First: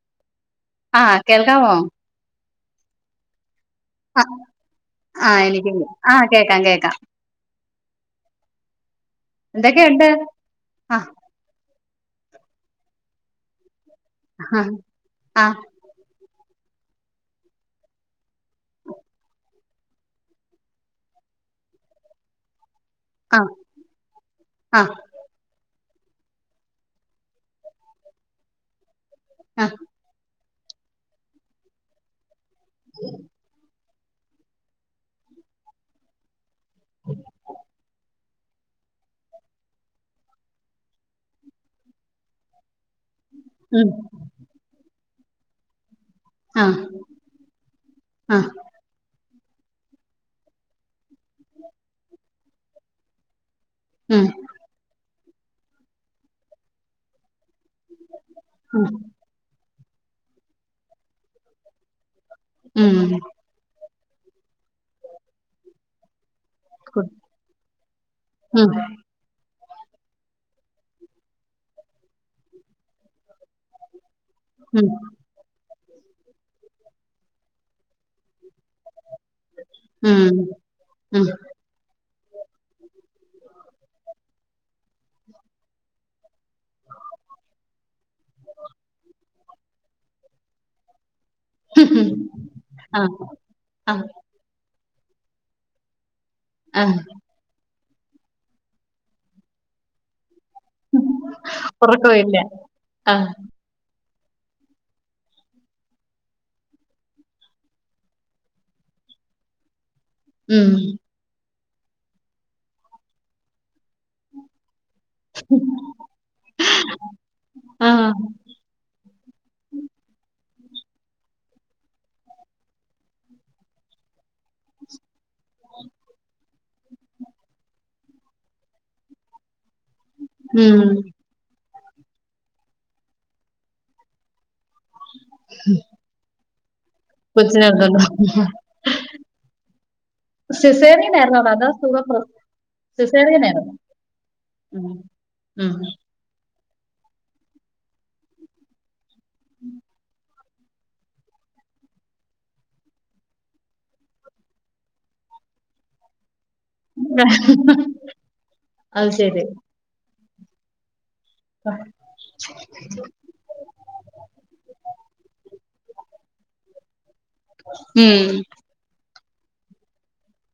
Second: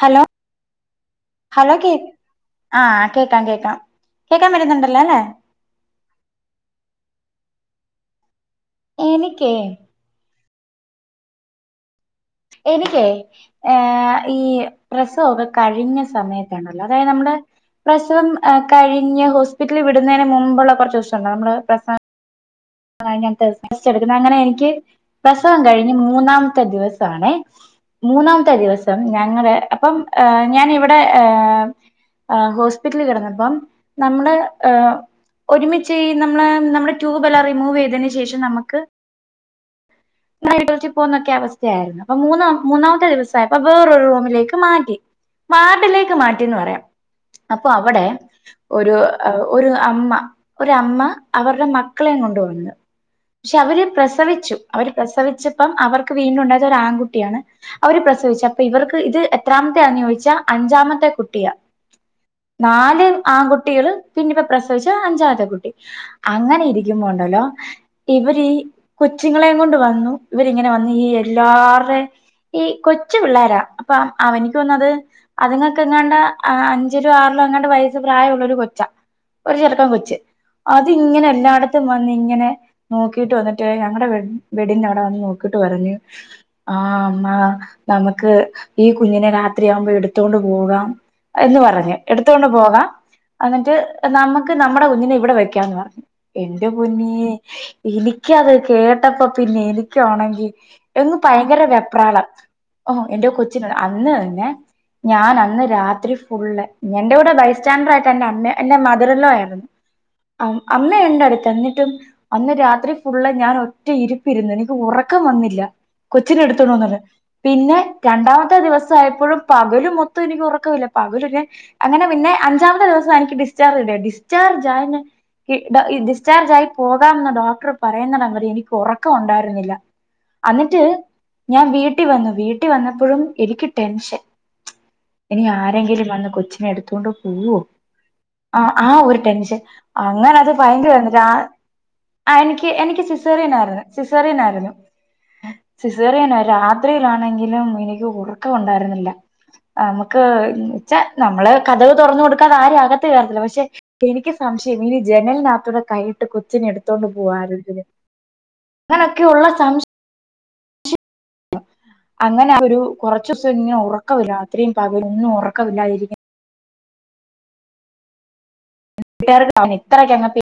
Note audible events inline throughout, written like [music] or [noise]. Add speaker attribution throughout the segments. Speaker 1: Hello
Speaker 2: ആഹ് കേൾക്കാമോ
Speaker 1: hello കേക് ആഹ് കേക്കാം കേക്കാം
Speaker 2: ആഹ്
Speaker 1: കേക്കാം പറ്റുന്നുണ്ടല്ലോ അല്ലേ
Speaker 2: ആഹ് എനിക്ക് [unintelligible] ആഹ് കേക്കാം കേക്കാം
Speaker 1: എനിക്കേ
Speaker 2: എന്തൊക്കെയുണ്ട് ആഹ്
Speaker 1: എനിക്കേ ഏഹ് ഈ
Speaker 2: ആഹ്
Speaker 1: പ്രസവൊക്കെ
Speaker 2: ആഹ്
Speaker 1: കഴിഞ്ഞ സമയ [unintelligible] അതായത് നമ്മടെ പ്രസവം കഴിഞ്ഞു ഹോസ്പിറ്റിൽ വിടുന്നതിന് മുമ്പുള്ള കുറച്ചം നമ്മ ആഹ് ഞങ്ങക്ക് എട്ക്ക്ന്ന അങ്ങനെ എനിക്ക്
Speaker 2: ആഹ്
Speaker 1: പ്രസവം കൈഞ്ഞ് മൂന്നാമത്തെ ദിവസാണെ മൂന്നാമത്തെ ദിവസം ഞങ്ങള്
Speaker 2: ആഹ്
Speaker 1: അപ്പം ഞാനി വടെ ഏഹ് ആഹ് ഹോസ്പിറ്റലിൽ കെടന്നപ്പം നമ്മള് ഒരുമിച്ച് നമ്മളെ നമ്മടെ റ്റൂബെല്ലാം അതിന് ശേഷം നമുക്ക് നൈ പോന്നൊക്കെ അവസ്ഥയായിരുന്നു അപ്പ മൂന്നാം മൂന്നാമത്തെ ദിവസായപ്പൊ
Speaker 2: ഉം
Speaker 1: വേറൊരു റൂമിലേക്ക് മാറ്റി വാർഡിലേക്ക് മാറ്റി ന്ന്
Speaker 2: ആഹ്
Speaker 1: പറയാ അപ്പൊ അവടെ
Speaker 2: ആഹ്
Speaker 1: ഒരു ഒരു അമ്മ ഒരമ്മ അവര്ടെ മക്കളേം കൊണ്ടു വന്നു പക്ഷെ അവര്
Speaker 2: ഉം
Speaker 1: പ്രസവിച്ചു അവര് പ്രസവിച്ചപ്പം അവർക്ക് വീണ്ടും ഉണ്ടായത് ഒരു ആൺകുട്ടിയാണ് അവര് പ്രസവിച്ച് അപ്പൊ
Speaker 2: ഉം
Speaker 1: ഇവര്ക്ക് ഇത് എത്രാമത്തെന്ന് ചോയ്ച്ചാ അഞ്ചാമത്തെ കുട്ടിയാ
Speaker 2: ഉം
Speaker 1: നാല് ആൺകുട്ടികള് പിന്ന ഇപ്പ പ്രസവിച്ച അഞ്ചാത്തെ കുട്ടി അങ്ങനെ
Speaker 2: ഗുഡ്.
Speaker 1: ഇരിക്കുമ്പോണ്ടല്ലോ ഇവരീ
Speaker 2: ഉം
Speaker 1: കൊച്ചുങ്ങളെയും കൊണ്ട് വന്നു ഇവരിങ്ങനെ വന്നു ഈ എല്ലാർടേം ഈ കൊച്ചു പിള്ളാര അപ്പ
Speaker 2: ഉം
Speaker 1: അവനിക്കൊന്നത് അത്ങ്ങൾക്ക് എങ്ങാണ്ട് അഞ്ചിലോ ആറിലോ അങ്ങാണ്ട് വയസ്സ് പ്രായൊള്ളൊര് കൊച്ചാ ഒരു ചെരക്കം കൊച്ച്
Speaker 2: ഉം
Speaker 1: അത് ങ്ങനെ
Speaker 2: ഉം
Speaker 1: എല്ലാടത്തും വന്ന് ങ്ങനെ നോക്കീട്ട് വന്ന്ട്ട് ഞങ്ങടെ വെ വെട്ടിന്റെ അവടെ വന്ന് നോക്കീട്ട് പറഞ്ഞ് ആഹ് മ്മാ നമക്ക് ഈ കുഞ്ഞിനെ രാത്രിയാകുമ്പോ എട്ത്ത്കൊണ്ട് പോകാം എന്ന് പറഞ്ഞ് എട്ത്ത് കൊണ്ട് പോകാം
Speaker 2: ആഹ്
Speaker 1: അന്ന്ട്ട്
Speaker 2: ആഹ്
Speaker 1: നമക്ക് നമ്മടെ കുഞ്ഞിനെ ഇവടെ വെക്കാന്ന് പറഞ്ഞു എന്റെ
Speaker 2: ആഹ്
Speaker 1: പുന്നേ എനിക്കത് കേട്ടപ്പ പിന്നെ എനിക്കാണെങ്കി എന്ന്ന് ഭയങ്കര വെപ്രാളം
Speaker 2: ഉറക്കമില്ല
Speaker 1: ഓഹ് എന്റെ
Speaker 2: ആഹ്
Speaker 1: കൊച്ചിനെ അന്ന് തന്നെ ഞാൻ അന്ന് രാത്രി ഫുള്ള് എന്റെ കൂടെ ബൈസ് സ്റ്റാൻഡറായ്ട്ട് എന്റെ അമ്മ എന്റെ മധറിൻലോ ആയിര്ന്നു
Speaker 2: ഉം
Speaker 1: അമ്മയുണ്ട ട്ത്ത് എന്നിട്ടും അന്ന് രാത്രി ഫുള്ള് ഞാൻ ഒറ്റ ഇരിപ്പിര്ന്നു എനിക്ക് ഉറ ക്കം വന്നില്ല കൊച്ചിനെ എട്ത്തോണ്ട് വന്ന്ട്ട് പിന്നെ
Speaker 2: ആഹ്
Speaker 1: രണ്ടാമത്തെ ത്തെ ദിവസായപ്പോഴും പകല് മൊത്തം എനിക്ക് ഉറക്കമില്ല പകലും ഞാൻ അങ്ങനെ പിന്നെ അജ്ജാമത്തെ ദിവസാ എനിക്ക് ഡിസ്ചാർജ് കിട്ട്യേത് ഡിസ്ചാർജ് ആയ ഡിസ്ചർജ് ആയി പോകാംന്ന് ഡോക്ടർ പറയ്ന്നിടം വരേ എനിക്ക് ഒറക്കം ഉണ്ടായിര്ന്നില്ല.
Speaker 2: ഉം
Speaker 1: അന്നിട്ട് ഞാൻ വീട്ടി വന്നു വീട്ടി വന്നപ്പഴും എനിക്ക് ടെൻഷൻ ഇനി ആരെങ്കിലും വന്ന് കൊച്ചിനെ എട്ത്തോണ്ട് ഉവ്വൊ
Speaker 2: കൊച്ചിനെ ഉണ്ടല്ലോ
Speaker 1: ആ ആ ഒരു ടെൻഷൻ അങ്ങന അത് ഭയങ്കര ആണ് ജാ
Speaker 2: അതാ സുക
Speaker 1: ആ എനിക്ക് എനിക്ക് സിസേറിയനാരുന്നു സിസറിയനായിരുന്നു
Speaker 2: ഉം ഉം
Speaker 1: സിസേറിയനായി രാത് അത്രയിലാണെങ്കിലും എനിക്ക് ഉറക്കം ഉണ്ടായിരുന്നില്ല നമുക്ക് പക്ഷ നമ്മള് കഥവ് തുറു കൊടുക്കാത ആരും ആകത്ത് കേറില്ല പക്ഷെ എനിക്ക് സംശയം ഇനി ജനലിനകത്തൂടെ കൈയിട്ട് കൊച്ചിനെ എടു ട്ത്തൊണ്ട് പൊവോ ആരെങ്കിലും
Speaker 2: അത് ശരി
Speaker 1: അങ്ങനെയൊക്കെയള്ള സംശ
Speaker 2: ഉം
Speaker 1: അങ്ങനെ ഒരു കൊറ കുറച്ചുസം ഉറക്കമില്ല രാത്രിയും പകൽ ഒന്നും ഉറക്കമില്ലാതിരിക്കും
Speaker 2: ഉം
Speaker 1: [unintelligible]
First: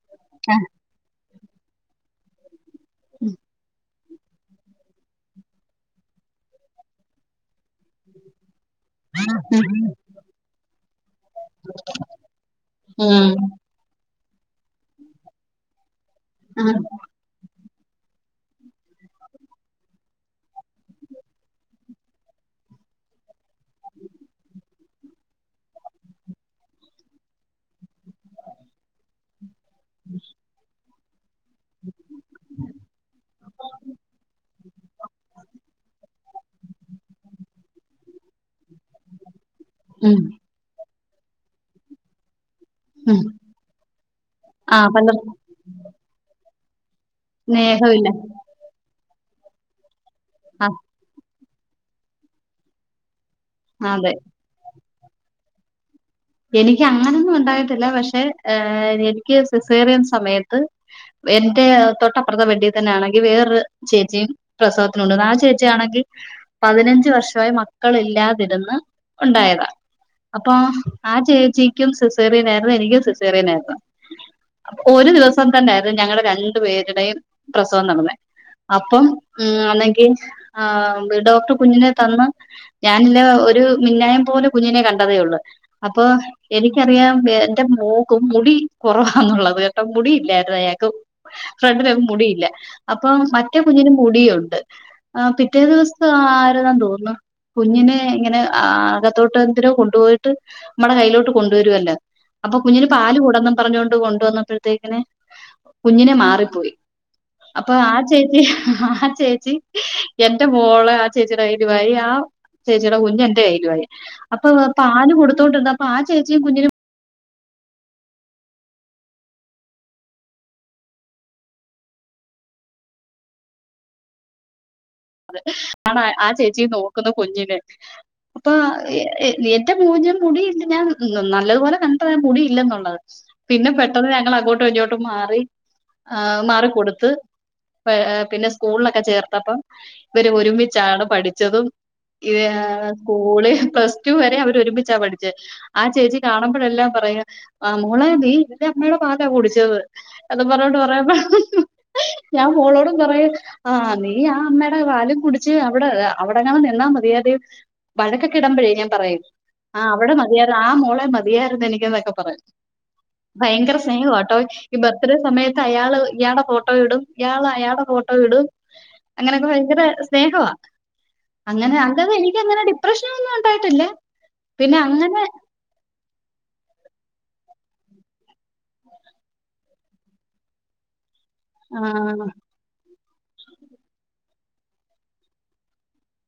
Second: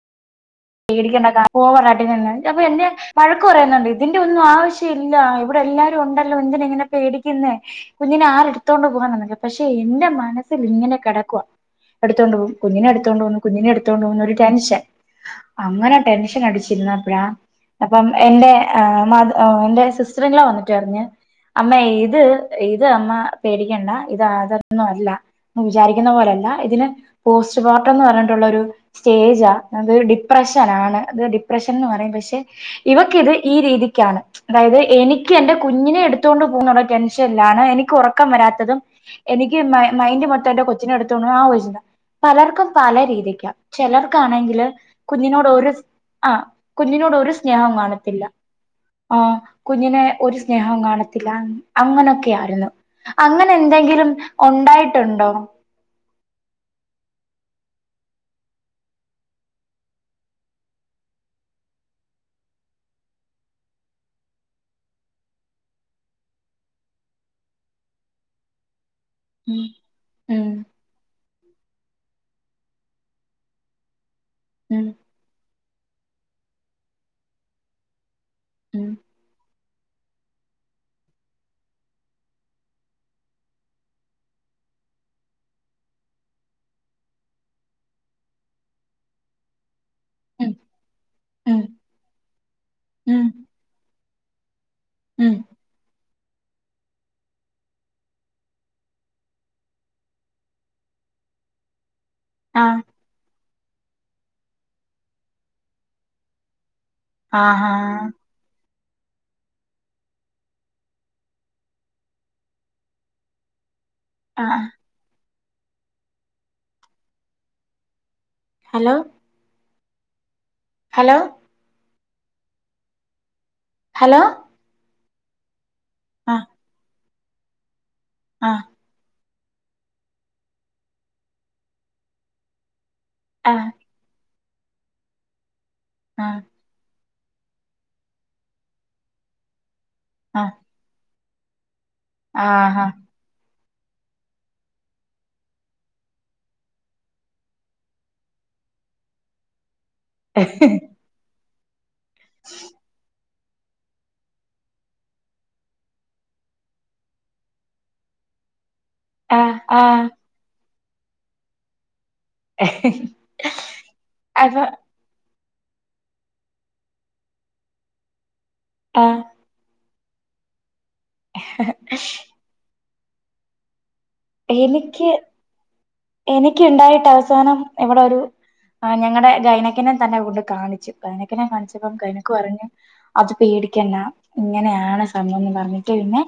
Speaker 2: അഹ്
Speaker 1: പേടിക്കേണ്ട പോ പാട്ടന്ന അപ്പൊ എന്നെ വഴക്ക് പറയുന്നുണ്ട് ഇതിന്റെ ഒന്നും ആവശ്യം ഇല്ല ഇവിടെ എല്ലാരും ഉണ്ടല്ലോ എന്തിനിങ്ങനെ പേടിക്കുന്ന കുഞ്ഞിനെ ആരെടു ത്തോണ്ട് പോകാനാ പക്ഷെ എന്റെ മനസ്സില് ഇങ്ങനെ കെടക്കുവ എടുത്തോണ്ട് പോവും
Speaker 2: ഉം
Speaker 1: കുഞ്ഞിനെടുത്തോണ്ട് പോവും
Speaker 2: ഉം
Speaker 1: കുഞ്ഞിനെടു ട്ത്തോണ്ടു പോണൊരു ടെൻഷൻ അങ്ങനെ ടെൻഷൻ
Speaker 2: ആഹ്
Speaker 1: അടിച്ചിരുന്നപ്പഴാ അപ്പം എന്റെ മത എന്റെ സിസ്റ്ററിങ്ങ്ലോ വന്നിട്ട് പറഞ്ഞ് അമ്മേ ഇത് ഇത് അമ്മ പേടിക്കണ്ട ഇത് അതൊന്നും അല്ല വിചാരിക്കുന്ന പോലല്ല ഇതിന് പോസ്റ്റ്പാർട്ടം എന്ന് പറഞ്ഞിട്ടുള്ള ഒരു സ്റ്റേജാ അത് ഡി പ്രഷനാണ് അത് ഡിപ്രഷൻ എന്ന് പറയും പക്ഷെ ഇവക്കിത് ഈ രീതിക്കാണ് അതായത് എനിക്ക് എൻ്റെ കുഞ്ഞിനെ എടുത്തൊണ്ട് പോകുന്ന ടെൻഷൻല്ലാണ് എനിക്ക് ഉറ ക്കം വരാത്തതും എനിക്ക്
Speaker 2: ഉം
Speaker 1: മൈൻഡ് മൊത്തം എന്റെ കൊച്ചിനെ എടുത്തോണ്ടൊണ ആലൊയിച്ചിട്ട പലർക്കും പല
Speaker 2: ഉം
Speaker 1: രീതിക്ക ചെലർക്കാണെങ്കില്
Speaker 2: ആഹ് പന്ത്ര
Speaker 1: ടൊര് ആ കുഞ്ഞിനോട് ഒരു സ്നേഹം
Speaker 2: സ്നേഹമില്ല.
Speaker 1: കാണത്തില്ല ആ കുഞ്ഞിനെ ഒരു
Speaker 2: ആഹ്
Speaker 1: സ്നേഹം കാണത്തില്ല അങ്ങനൊക്കെയായിരുന്നു അങ്ങനെ എന്തെങ്കിലും
Speaker 2: അതെ.
Speaker 1: ഉണ്ടായിട്ടുണ്ടോ
Speaker 2: എനിക്ക് അങ്ങനൊന്നും ഉണ്ടായിട്ടില്ല പക്ഷെ എനിക്ക് സിസേറിയൻ സമയത്ത് എന്റെ തൊട്ടപ്പുറത്തെ ബെഡിൽ തന്നെയാണെങ്കിൽ വേറൊരു ചേച്ചിയും പ്രസവത്തിനുണ്ട് ആ ചേച്ചിയാണെങ്കിൽ പതിനഞ്ച് വർഷമായി മക്കളില്ലാതിരുന്ന്
Speaker 1: ഉം
Speaker 2: ഉണ്ടായതാ
Speaker 1: ഉം
Speaker 2: അപ്പൊ ആ ചേച്ചിക്കും സിസേറിയനായിരുന്നു എനിക്കും സിസേറിയനാരുന്നു അ
Speaker 1: ഉം
Speaker 2: ഒരു ദിവസം സം തന്നെയായിരുന്നു ഞങ്ങളടെ രണ്ടു പേരുടെയും പ്രസവം നടന്നെ
Speaker 1: ഉം
Speaker 2: അപ്പം ഉം അണെങ്കിൽ ആ ഡോക്ടർ കുഞ്ഞിനെ തന്ന് ഞാനില്ലെ ഒരു മിന്നായം പോലെ കുഞ്ഞിനെ കണ്ടതേ ഉള്ളു അപ്പൊ എനിക്കറിയാം എന്റെ മോക്കും മുടി കുറവാന്നുള്ളത്
Speaker 1: ഉം
Speaker 2: മുടിയില്ലായിരുന്നു അയാക്കും
Speaker 1: ഉം
Speaker 2: ഫ്രണ്ടിലൊന്നും മുടിയില്ല അപ്പം
Speaker 1: ഉം
Speaker 2: മറ്റേ കുഞ്ഞിന് മുടിയുണ്ട് ആ
Speaker 1: ഉം
Speaker 2: പിറ്റേ ദിവസ ആര്ന്നെൻ തോന്നുന്നു കുഞ്ഞിനെ ഇങ്ങനെ അകത്തോട്ട് എന്തിനൊ കൊണ്ടുപോയിട്ട് നമ്മടെ കയ്യിലോട്ട് കൊണ്ടുവരുമല്ലോ അപ്പൊ
Speaker 1: ആഹ്
Speaker 2: കുഞ്ഞിന് പാല് കൊടെന്ന് പറഞ്ഞൊണ്ട് കൊണ്ടുവന്നപ്പോഴത്തേക്കിന് കുഞ്ഞിനെ മാറിപ്പോയി
Speaker 1: ആഹാ
Speaker 2: അപ്പൊ ആ ചേച്ചി ആ ചേ ച്ചി എന്റെ മോള് ആ ചേച്ചിടെ കയ്യിലുവായി ആ ചേച്ചിയുടെ കുഞ്ഞു എന്റെ കയ്യിലുവായി അപ്പൊ
Speaker 1: ആഹ്
Speaker 2: പാല് കൊടുത്തോണ്ടിരുന്നപ്പൊ ആ ചേച്ചിയും കുഞ്ഞിന്
Speaker 1: ഹലോ ഹലോ ഹലോ
Speaker 2: അത ആണ് ആ
Speaker 1: ആഹ്
Speaker 2: ചേച്ചിയും നോക്കുന്ന് കുഞ്ഞിനെ അപ്പൊ
Speaker 1: ആഹ്
Speaker 2: ഏറ്റ മൂജ്യം മുടിയില്ല ഞാൻ നല്ലതുപോലെ കണ്ടത ഞാൻ മുടി ഇല്ലെന്നുള്ളത്
Speaker 1: ആഹ്
Speaker 2: പിന്നെ പെട്ടെന്ന് ഞങ്ങൾ അങ്ങോട്ടും ഇങ്ങോട്ടും മാറി
Speaker 1: ആഹ്
Speaker 2: മാറിക്കൊടുത്ത് പിന്നെ സ്കൂളിലൊക്കെ ചേർത്തപ്പം ഇവര്
Speaker 1: ആഹ്
Speaker 2: ഒരുമിച്ചാണ് പഠിച്ചതും. ഈ
Speaker 1: ആഹാ
Speaker 2: സ്കൂള് പ്ലസ്ടു വരെ അവരൊരുമിച്ചാ പഠിച്ചേ. ആ ചേച്ചി കാണുമ്പോഴെല്ലാം പറയു മോള നീ എന്റമ്മയുടെ പാലാ കുടിച്ചത്. എതും പറഞ്ഞോട്ട് പറയാപ്പ ഞാൻ മോളോടും പറയാ ആഹ് നീ ആ അമ്മയുടെ പാലും കുടിച്ച് അവിടെ അവിടെ ങ്ങാൻ നിന്നാൽ മതിയാർന്ന് വഴക്കൊക്കെ ഇടുമ്പോഴേ ഞാൻ പറയും ആഹ് അവിടെ മതിയായിരുന്നു ആ മോളെ മതിയായിരുന്നു എനിക്ക് എന്നൊക്കെ പറയും. ഭയങ്കര സ്നേഹട്ടോ
Speaker 1: അപ്പൊ
Speaker 2: ഇബ ഒരേ സമയത്ത് അയാള് ഇയാളുടെ ഫോട്ടോ ഇടും ഇയാൾ അയാളുടെ ഫോട്ടോ ഇടും.
Speaker 1: ആഹ്
Speaker 2: ഭയങ്കര സ്നേഹവ അങ്ങനെ അല്ലാതെ എനി ക്കങ്ങനെ ഡിപ്രഷനൊന്നും ഉണ്ടായിട്ടില്ല പിന്നെ
Speaker 1: എനിക്ക്
Speaker 2: അങ്ങനെ.
Speaker 1: എനിക്കുണ്ടായിട്ട് അവസാനം ഇവിടെ ഒരു ഞങ്ങളുടെ ഗൈനക്കിനെ തന്നെ കൊണ്ട് കാണിച്ചു. ഗൈനക്കിനെ കാണിച്ചപ്പം
Speaker 2: ആ
Speaker 1: ഗൈനക്ക് പറഞ്ഞ് അത് പേടിക്കണ്ട ഇങ്ങനെയാണ് സംഭവംന്ന് പറഞ്ഞിട്ട് പിന്നെ.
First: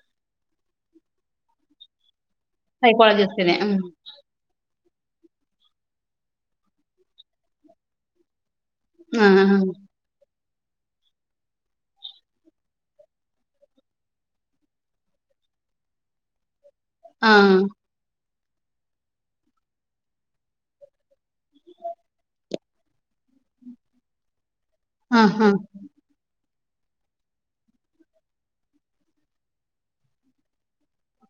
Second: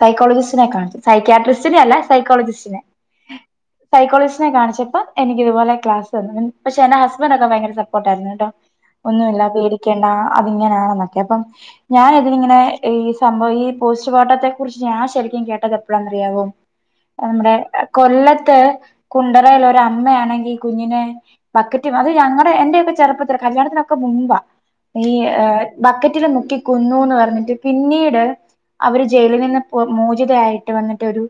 Speaker 1: സൈക്കളജിസ്റ്റിനെ കാണിച്ച് സൈക്കാട്രിസ്റ്റിനെ അല്ല സൈക്കോളജിസ്റ്റിനെ.
Speaker 2: സൈക്കോളജിസ്റ്റ്.
Speaker 1: സൈക്കോളജിസ്റ്റിനെ കാണിച്ചിട്ട് എനിക് ഇതുപോലെ ക്ലാസ് തന്ന് പക്ഷെ എന്റെ ഹസ്ബന്റൊക്കെ ഭയങ്കര സപ്പോർട്ടായിരുന്നു കേട്ടാ
Speaker 2: ആഹ്
Speaker 1: ഒന്നുമില്ലപേടിക്ക ണ്ട അത് ഇങ്ങനാണെന്നൊക്കെ അപ്പം. ഞാനതിങ്ങനെ ഈ സംഭവം ഈ പോസ്റ്റ്പാർട്ടത്തെ കുറിച്ച് ഞാൻ ശരിക്കും കേട്ടത് എപ്പോഴാന്ന റിയാവൊ നമ്മുടെ
Speaker 2: ആഹ്
Speaker 1: കൊല്ലത്ത് കുണ്ടറൽ ഒരമ്മയാണെങ്കി കുഞ്ഞിനെ. ബക്കറ്റും അത് ഞങ്ങളുടെ എന്റെയൊക്കെ ചെറുപ്പത്തിൽ കല്യാണത്തിനൊക്കെ മുമ്പ. ഈ
Speaker 2: ആഹ് ആഹ്
Speaker 1: ബക്കറ്റില് മുക്കിക്കൊന്നൂന്ന് പറഞ്ഞിട്ട് പിന്നീട്. അവര് ജയിലിൽ നിന്ന് മോചിതയായിട്ട് വന്നിട്ട് ഒരു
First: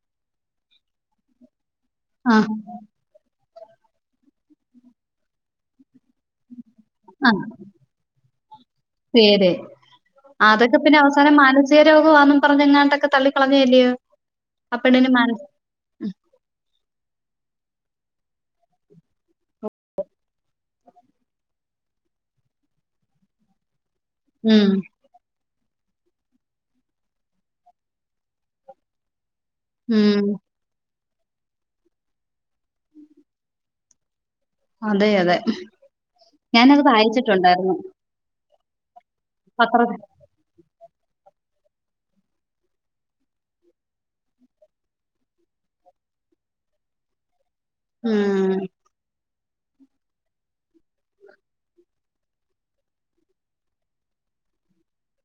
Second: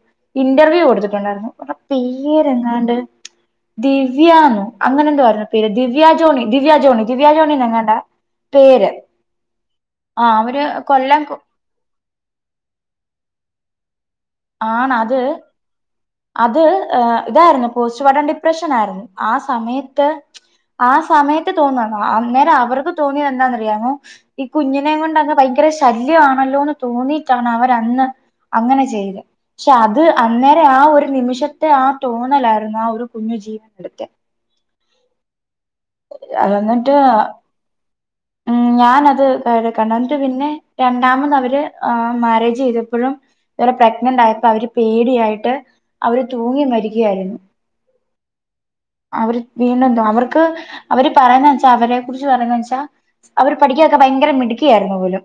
Speaker 1: ഇന്റർവ്യൂ കൊടുത്തിട്ടുണ്ടായിരുന്നു.
Speaker 2: ആഹ്
Speaker 1: പേരെങ്ങാണ്ട് ദിവ്യാന്നൊ അങ്ങനെ എന്തോ ആരുന്നു പേര് ദിവ്യാ ജോണി ദിവ്യാ ജോണി ദിവ്യാ
Speaker 2: ആഹ്
Speaker 1: ജോണിന്നെങ്ങാണ്ടാ പേര്.
Speaker 2: ശരി
Speaker 1: ആ അവര് കൊല്ലം.
Speaker 2: ഹൃദയ രോഗമാന്നും പറഞ്ഞങ്ങാ ണ്ടൊക്കെ തള്ളിക്കളഞ്ഞല്ലിയോ.
Speaker 1: ആണത്. അത് ഇതായിരുന്നു പോസ്റ്റ്പാർട്ടം ഡിപ്രഷൻ ആയിരുന്നു ആ സമയത്ത്. ആ സമയത്ത് തോന്നണം അന്നേരം അവർക്ക് തോന്നിയത് എന്താന്നറിയാമോ. ഈ
Speaker 2: ഉം
Speaker 1: കുഞ്ഞിനെയും കൊണ്ടക്ക ഭയങ്കര ഷീ ശല്യ ആണല്ലോന്ന് തോന്നിയിട്ടാണ് അവരന്ന് അങ്ങനെ ചെയ്ത് പക്ഷെ അത്
Speaker 2: ഉം
Speaker 1: അന്നേ. ആ ഒരു നിമിഷത്തെ ആ തോന്നലായിരുന്നു ആ ഒരു കുഞ്ഞു ജീവനെടുത്തെ
Speaker 2: അതെ അതെ ഞാനത്
Speaker 1: എന്നിട്ട്
Speaker 2: വായിച്ചിട്ടുണ്ടായിരുന്നു.
Speaker 1: ഉം ഞാനത്
Speaker 2: പത്രത്തിൽ
Speaker 1: കണ്ടത പിന്നെ. രണ്ടാമത് അവര് മാരേജ് ചെയ്തപ്പോഴും. വേറെ പ്രഗ്നന്റ് ആയപ്പോ അവര് പേടിയായിട്ട് അവര് തൂങ്ങി മരിക്കുകയായിരുന്നു.
Speaker 2: ഉം
Speaker 1: അവര് വീണ്ടുംന്തോ അവർക്ക് അവര് പറയുന്ന വെച്ചാ അവരെ കുറിച്ച് പറയുന്നത് വെച്ചാ അവർ പഠിക്കാനൊക്കെ ഭയങ്കര മിടുക്കി യായിരുന്നു പോലും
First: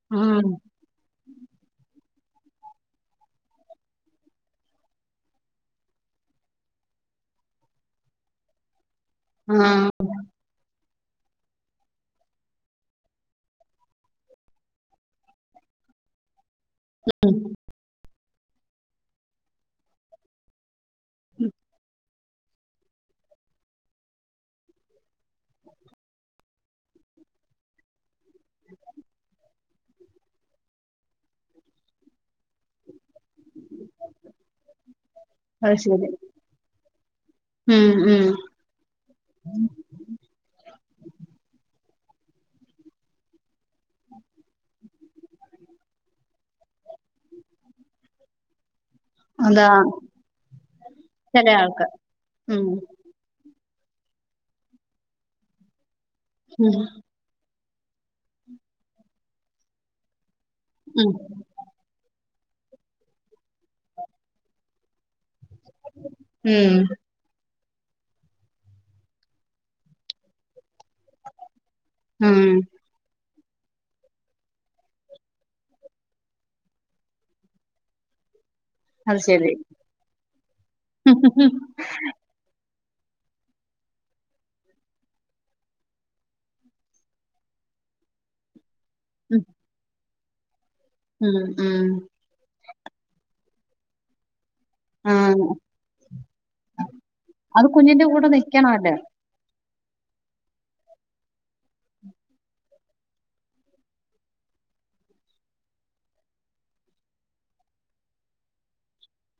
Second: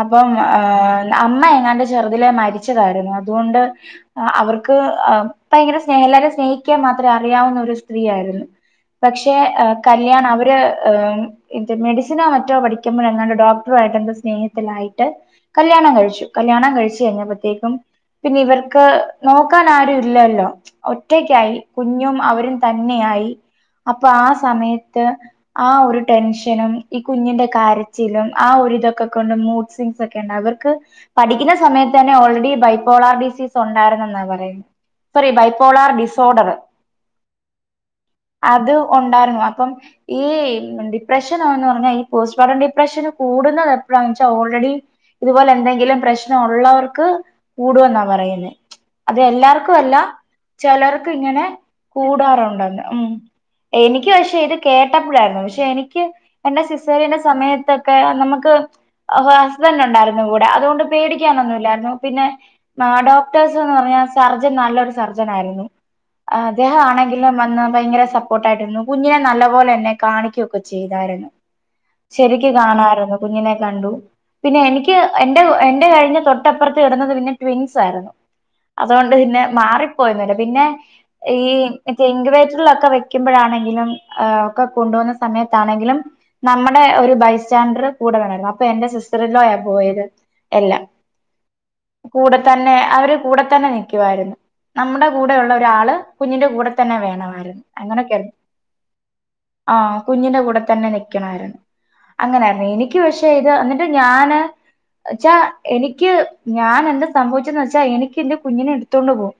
Speaker 1: അപ്പം
Speaker 2: ഉം
Speaker 1: ആഹ് അമ്മ എങ്ങാണ്ട് ചെറുതിലെ മരിച്ചതായിരുന്നു അതുകൊണ്ട്. അവർക്ക് ഭയങ്കര സ്നേഹ എല്ലാ രെ സ്നേഹിക്കാൻ മാത്രേ അറിയാവുന്ന ഒരു സ്ത്രീയാ യിരുന്നു. പക്ഷെ
Speaker 2: ആഹ്
Speaker 1: കല്യാണം അവര് മെഡി. സിനോ മറ്റോ പഠിക്കുമ്പോൾ എങ്ങാണ്ട് ഡോക്ടറുമായിട് എന്തോ സ്നേഹത്തിലായിട്ട് കല്യാണം കഴിച്ചു കല്യാണം കഴി ച്ചു കഴിഞ്ഞപ്പോത്തേക്കും പിന്നെ ഇവർക്ക് നോക്കാൻ ആരു ഇല്ലല്ലോ. ഒറ്റയ്ക്കായി കുഞ്ഞും അവരും തന്നെയായി അപ്പൊ ആ സമയത്ത് ആ ഒരു ടെൻഷനും. ഈ കുഞ്ഞിന്റെ കരച്ചിലും ആ ഒരിതൊക്കെ കൊണ്ട് മൂഡ് സിങ്സ് ഒക്കെ ഉണ്ട് അവർക്ക്. പഠിക്കുന്ന സമയത്ത് തന്നെ ഓൾറെഡി ബൈപ്പോളാർ ഡിസീസ്. ഒണ്ടായിരുന്നെന്നാ പറയുന്നെ സോറി
Speaker 2: അത്
Speaker 1: ബൈപോളാർ
Speaker 2: ശരി
Speaker 1: ഡിസോഡർ
Speaker 2: ഉം ഉം
Speaker 1: ഉണ്ടായിരുന്നു അപ്പം ഈ ഡിപ്രഷനോന്ന് പറ ഞാ ഈ പോസ്റ്റ്മോർട്ടം ഡിപ്രഷന് കൂടുന്നത് എപ്പഴാന്ന് വച്ചാ ഓൾറെഡി ഇതുപോലെ എന്തെങ്കിലും പ്രശ്നം ഉള്ളവർക്ക് കൂടു എന്നാ പറയുന്നെ.
Speaker 2: അതാ
Speaker 1: അതെല്ലാർക്കു അല്ല ചിലർക്ക് ഇങ്ങനെ
Speaker 2: ചില ആൾക്ക്
Speaker 1: കൂടാറുണ്ടെന്ന് ഉം എനിക്ക് പക്ഷെ ഇത് കേട്ടപ്പഴായിരുന്നു പക്ഷെ എനിക്ക് എൻ്റെ
Speaker 2: ഉം
Speaker 1: സിസേറിയൻ്റെ സമയത്തൊക്കെ നമുക്ക് എ ഹസ്ബൻ്റുണ്ടായിരു ന്നു കൂടെ. അതുകൊണ്ട്
Speaker 2: ഉം
Speaker 1: പേടിക്കാനൊന്നുമില്ലായിരുന്നു പിന്നെ, ആഹ് ഡോക്ടേഴ്‌സ്ന്ന് പറഞ്ഞ സർജൻ നല്ലൊരു സർജൻ ആയിരുന്നു. അദ്ദേഹ
Speaker 2: ഉം
Speaker 1: ആണെങ്കി പിന്നെം വന്ന് ഭയങ്കര സപ്പോർട്ടായിട്ട് നിന്നു. കുഞ്ഞിനെ നല്ല പോലെ എന്നെ കാണിക്ക്യൊക്കെ ചെയ്തായിരുന്നു.
Speaker 2: ഉം
Speaker 1: ശരിക്ക് കാണായിരുന്നു കുഞ്ഞിനെ കണ്ടു. പിന്നെ എനിക്ക് എന്റെ എന്റെ കഴിഞ്ഞ തൊട്ടപ്പുറത്ത് കെടന്നത് പിന്നെ ട്വിൻസ് ആയിരുന്നു. അതുകൊണ്ട്
Speaker 2: അത്
Speaker 1: പിന്നെ
Speaker 2: ശരി
Speaker 1: മാറിപ്പോയന്നുല്ല. പിന്നെ ഈ ഇങ്കുവേറ്ററിലൊക്കെ വ്യെ ക്ക്യുമ്പഴാണെങ്കിലും ഏഹ് ഒക്കെ കൊണ്ടു പോകുന്ന സമയത്താണെങ്കിലും നമ്മുടെ ഒരു ബൈസ് സ്റ്റാൻഡർ കൂടെ വേണായിരുന്നു. അപ്പൊ എന്റെ
Speaker 2: ഉം
Speaker 1: സിസ്റ്ററിൻലോയാ പോയത് എല്ലാം.
Speaker 2: ഉം ഉം
Speaker 1: കൂടെ തന്നെ, അവര് കൂടെ തന്നെ നിക്ക്യുവായിരുന്നു. നമ്മുടെ
Speaker 2: ആഹ്
Speaker 1: കൂടെയുള്ള ഒരാള് കുഞ്ഞിന്റെ കൂടെ തന്നെ വേണമായിരുന്നു അങ്ങനൊക്കായ്ര്ന്നു.
Speaker 2: അതെ
Speaker 1: ആഹ് കുഞ്ഞിന്റെ കൂടെ തന്നെ നിക് ണമായിരുന്ന്. അങ്ങനായിരുന്നു. എനിക്ക് പക്ഷേ ഇത് എന്നിട്ട് ഞാന് വച്ചാ എനിക്ക് ഞാൻ എന്താ സംഭവിച്ചേന്ന് വെച്ചാ എനിക്ക് എന്റെ കുഞ്ഞിനെ എടുത്തോണ്ട് പോവും.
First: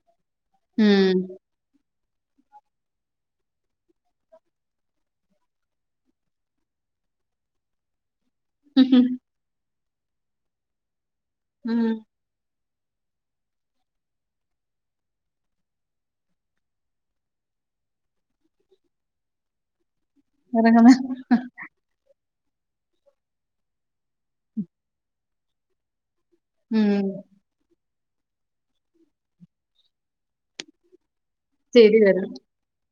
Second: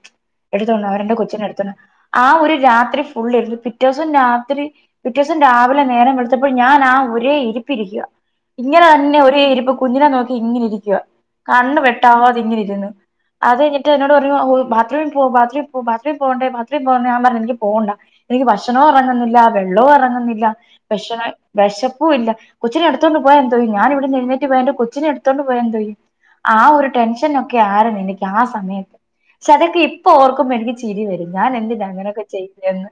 Speaker 1: എടുത്തോണ്ടു പോവും. അവരെന്റെ
Speaker 2: ഉം
Speaker 1: കൊച്ചിനെ എടുത്തോണ്ട് ആ ഒരു രാത്രി ഫുള്ള് ഇരുന്നു. പിറ്റേസം രാത്രി പിറ്റേസം രാവിലെ നേരം വെള് ത്തപ്പം ഞാനാ ഒരേ ഇരിപ്പ് ഇരിക്ക. ഇങ്ങനെ തന്നെ ഒരേ ഇരിപ്പ്. കുഞ്ഞിനെ നോക്കി ഇങ്ങനെ ഇരിക്കുവ. കണ്ണ്
Speaker 2: ഉം
Speaker 1: വെട്ടാവാതെ ഇങ്ങനെ ഇരുന്ന്. അത് കയിഞ്ഞിട്ട് എന്നോട് പറഞ്ഞു, ഓഹ് ബാത്റൂമിൽ പോ ബാത്റൂമിൽ പോ ബാത്റൂമി പോവണ്ടേ ബാത്റൂം പോവണ്ടേ ഞാൻ പറഞ്ഞു എനിക്ക് പോണ്ട. എനിക്ക് ഭക്ഷണോ എറങ്ങുന്നില്ലാ വെള്ളവും എറങ്ങു
Speaker 2: എറങ്ങുന്നെ
Speaker 1: വെഷപ്പു ഇല്ല കൊച്ചിനെ എടുത്തോണ്ട് പോയാ എന്തോ ചെയ്യും. ഞാന് ഇവിടന്ന് എഴുന്നേറ്റ് പോയാ എൻ്റെ കൊച്ചിനെ എടുത്തോണ്ട് പോയാ എന്തോ ചെയ്യും. ആ
Speaker 2: ഉം
Speaker 1: ഒരു ടെൻഷനൊക്കെ ആയ്രുന്നു എനിക്ക് ആ സമയത്ത്. പക്ഷെ അതൊക്കെ ഇപ്പൊ ഓർക്കുമ്പോ എനിക്ക് ചിരി വരും. ഞാൻ എന്തിനാ
Speaker 2: ശരി വരും
Speaker 1: അങ്ങനൊക്കെ ചെയ്തേന്ന്.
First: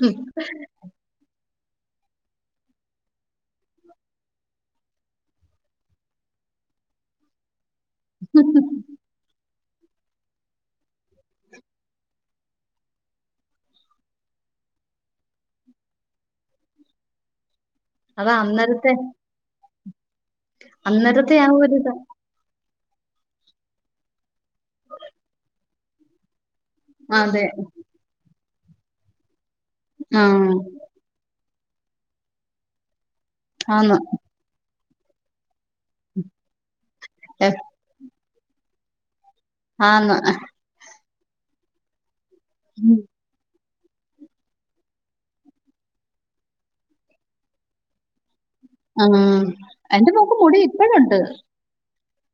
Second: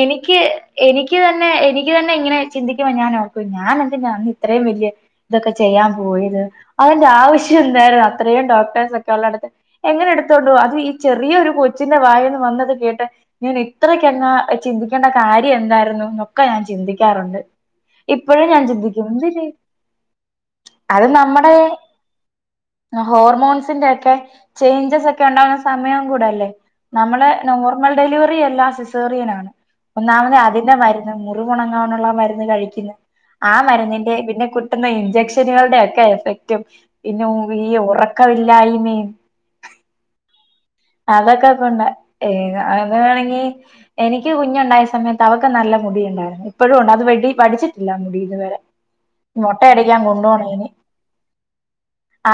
Speaker 1: എനിക്ക് എനിക്ക് തന്നെ എനി ക്ക് തന്നെ ഇങ്ങനെ ചിന്തിക്കുമ്പം ഞാനോർക്കും ഞാൻ എന്തിനാ അന്ന് ഇത്രയും വലിയ ഇതൊക്കെ ചെയ്യാൻ പോയത് അതിന്റെ ആവശ്യം എന്തായിരുന്നു അത്രയും ഡോക്ടേഴ്സ് ഒക്കെ ഉള്ളടത്ത് എങ്ങനെ എടുത്തോണ്ടു പോവും. അതും ഈ ചെറിയൊരു കൊച്ചിന്റെ വായേന്ന് വന്നത് കേട്ട് ഞാൻ ഇത്രക്കങ്ങ് ചിന്തിക്കേണ്ട കാര്യം എന്തായിരുന്നു ന്നൊക്കെ ഞാൻ ചിന്തിക്കാറുണ്ട്.
Speaker 2: അത്
Speaker 1: ഇപ്പഴും ഞാൻ
Speaker 2: അന്നരത്തെ
Speaker 1: ചിന്തിക്കും എന്തിന്. അത്
Speaker 2: അന്നരത്തെ ആ
Speaker 1: നമ്മ്ടെ
Speaker 2: ഒരിത്
Speaker 1: ഹോർമോൺസിന്റെ ഒക്കെ ചേയ്ഞ്ചസ് ഒക്കെ ഉണ്ടാവുന്ന സമയം കൂടല്ലേ നമ്മെള്
Speaker 2: അതെ
Speaker 1: നോർമൽ ഡെലിവറി അല്ലാ സിസേറിയനാണ്. ഒന്നാമത്
Speaker 2: ആഹ്
Speaker 1: അതിന്റെ മരുന്ന് മുറി ഉണങ്ങാനുള്ള മരുന്ന് കഴിക്കുന്ന്, ആ
Speaker 2: ആന്ന്
Speaker 1: മരുന്നിൻ്റേം പിന്നെ കുട്ടുന്ന ഇഞ്ചക്ഷനുകളുടെയൊ ക്കെ എഫക്റ്റും പിന്നെ
Speaker 2: എ-
Speaker 1: [unintelligible] ഉറക്കമില്ലായ്മയും
Speaker 2: ആന്ന്
Speaker 1: അതൊക്കെ കൊണ്ടാ. [unintelligible] എനിക്ക് കുഞ്ഞുണ്ടായ സമയത്ത് അവക്ക് നല്ല മുടി ഉണ്ടായിരുന്നു. ഇപ്പഴും ഉണ്ട് അത് വെട്ടി വടിച്ചിട്ടില്ല മുടി ഇതുവരെ.
Speaker 2: ആഹ്
Speaker 1: മൊട്ടയടിക്കാൻ
Speaker 2: എന്റെ മോക്ക്
Speaker 1: കൊണ്ടോണ
Speaker 2: മുടി
Speaker 1: ഇനി.
Speaker 2: ഇപ്പഴുണ്ട്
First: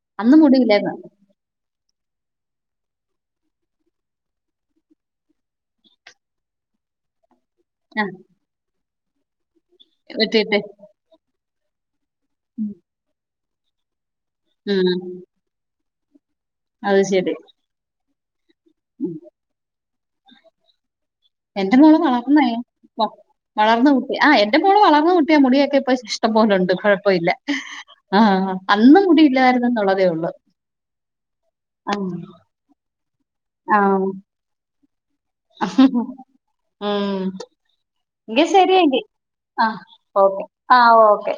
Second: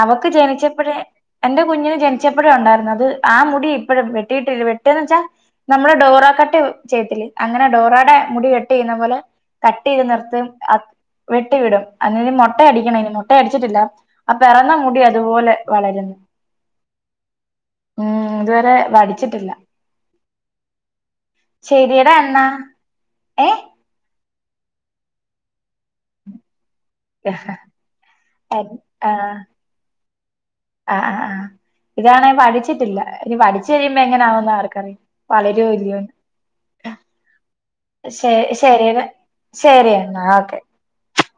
Speaker 1: അവക്ക്
Speaker 2: അന്ന്
Speaker 1: ജനിച്ചപ്പഴേ
Speaker 2: മുടിയില്ലായിരുന്നു
Speaker 1: എന്റെ കുഞ്ഞിന് ജനിച്ചപ്പോഴും ഉണ്ടായിരരുന്നു അത് ആ മുടി ഇപ്പഴ വെട്ടിട്ട വെട്ടന്ന് വെച്ചാ നമ്മുടെ ഡോറ കട്ട് ചെയ്ത്തില്ലേ അങ്ങനെ
Speaker 2: ആഹ്
Speaker 1: ഡോറാടെ മുടി കെട്ടി ചെയുന്ന പോലെ തട്ടി ചെയ്ത് നിർത്ത
Speaker 2: വെട്ടിയിട്ട്
Speaker 1: വെട്ടി വിടും അന്നിനി മൊട്ടയടിക്ക്ണിനി മൊട്ടയടിച്ചിട്ടില്ല. അ പെറന്നാ
Speaker 2: ഉം
Speaker 1: മുടി അതുപോലെ വളരുന്നു.
Speaker 2: അത് ശെരി.
Speaker 1: ഉം ഇതുവരെ വടിച്ചിട്ടില്ല.
Speaker 2: എൻ്റെ മോള്
Speaker 1: ശരിയടാ എന്നാ
Speaker 2: വളർന്നെ പ്പം
Speaker 1: ഏ
Speaker 2: വളർന്ന് ആഹ് എന്റെ മോള് വളർന്നു കുട്ടിയാ മുടിയൊക്ക ഇപ്പൊ ഇഷ്ടം പോലുണ്ട്. കൊ ഴപ്പുല്ല ആഹ്
Speaker 1: ആ
Speaker 2: അന്നു മുടി ഇല്ലായിരുന്നെന്നുള്ളതേ ഉള്ളൂ.
Speaker 1: ആഹ് ആഹ്
Speaker 2: ആഹ്
Speaker 1: ഇതാണെ വടിച്ചിട്ടില്ല ഇനി വടിച്ചു കഴിയുമ്പോ
Speaker 2: ആഹ്
Speaker 1: എങ്ങനെയാവുന്ന് ആർക്കറിയാ. വളരൂല്ലെയൊന്നു
Speaker 2: ഉം
Speaker 1: ശെ
Speaker 2: എങ്കിൽ
Speaker 1: ശെരിര
Speaker 2: ശരിയെങ്കി
Speaker 1: ശരി എന്നാ ആ ഓക്കെ.
Speaker 2: ആഹ് ഓക്കെ.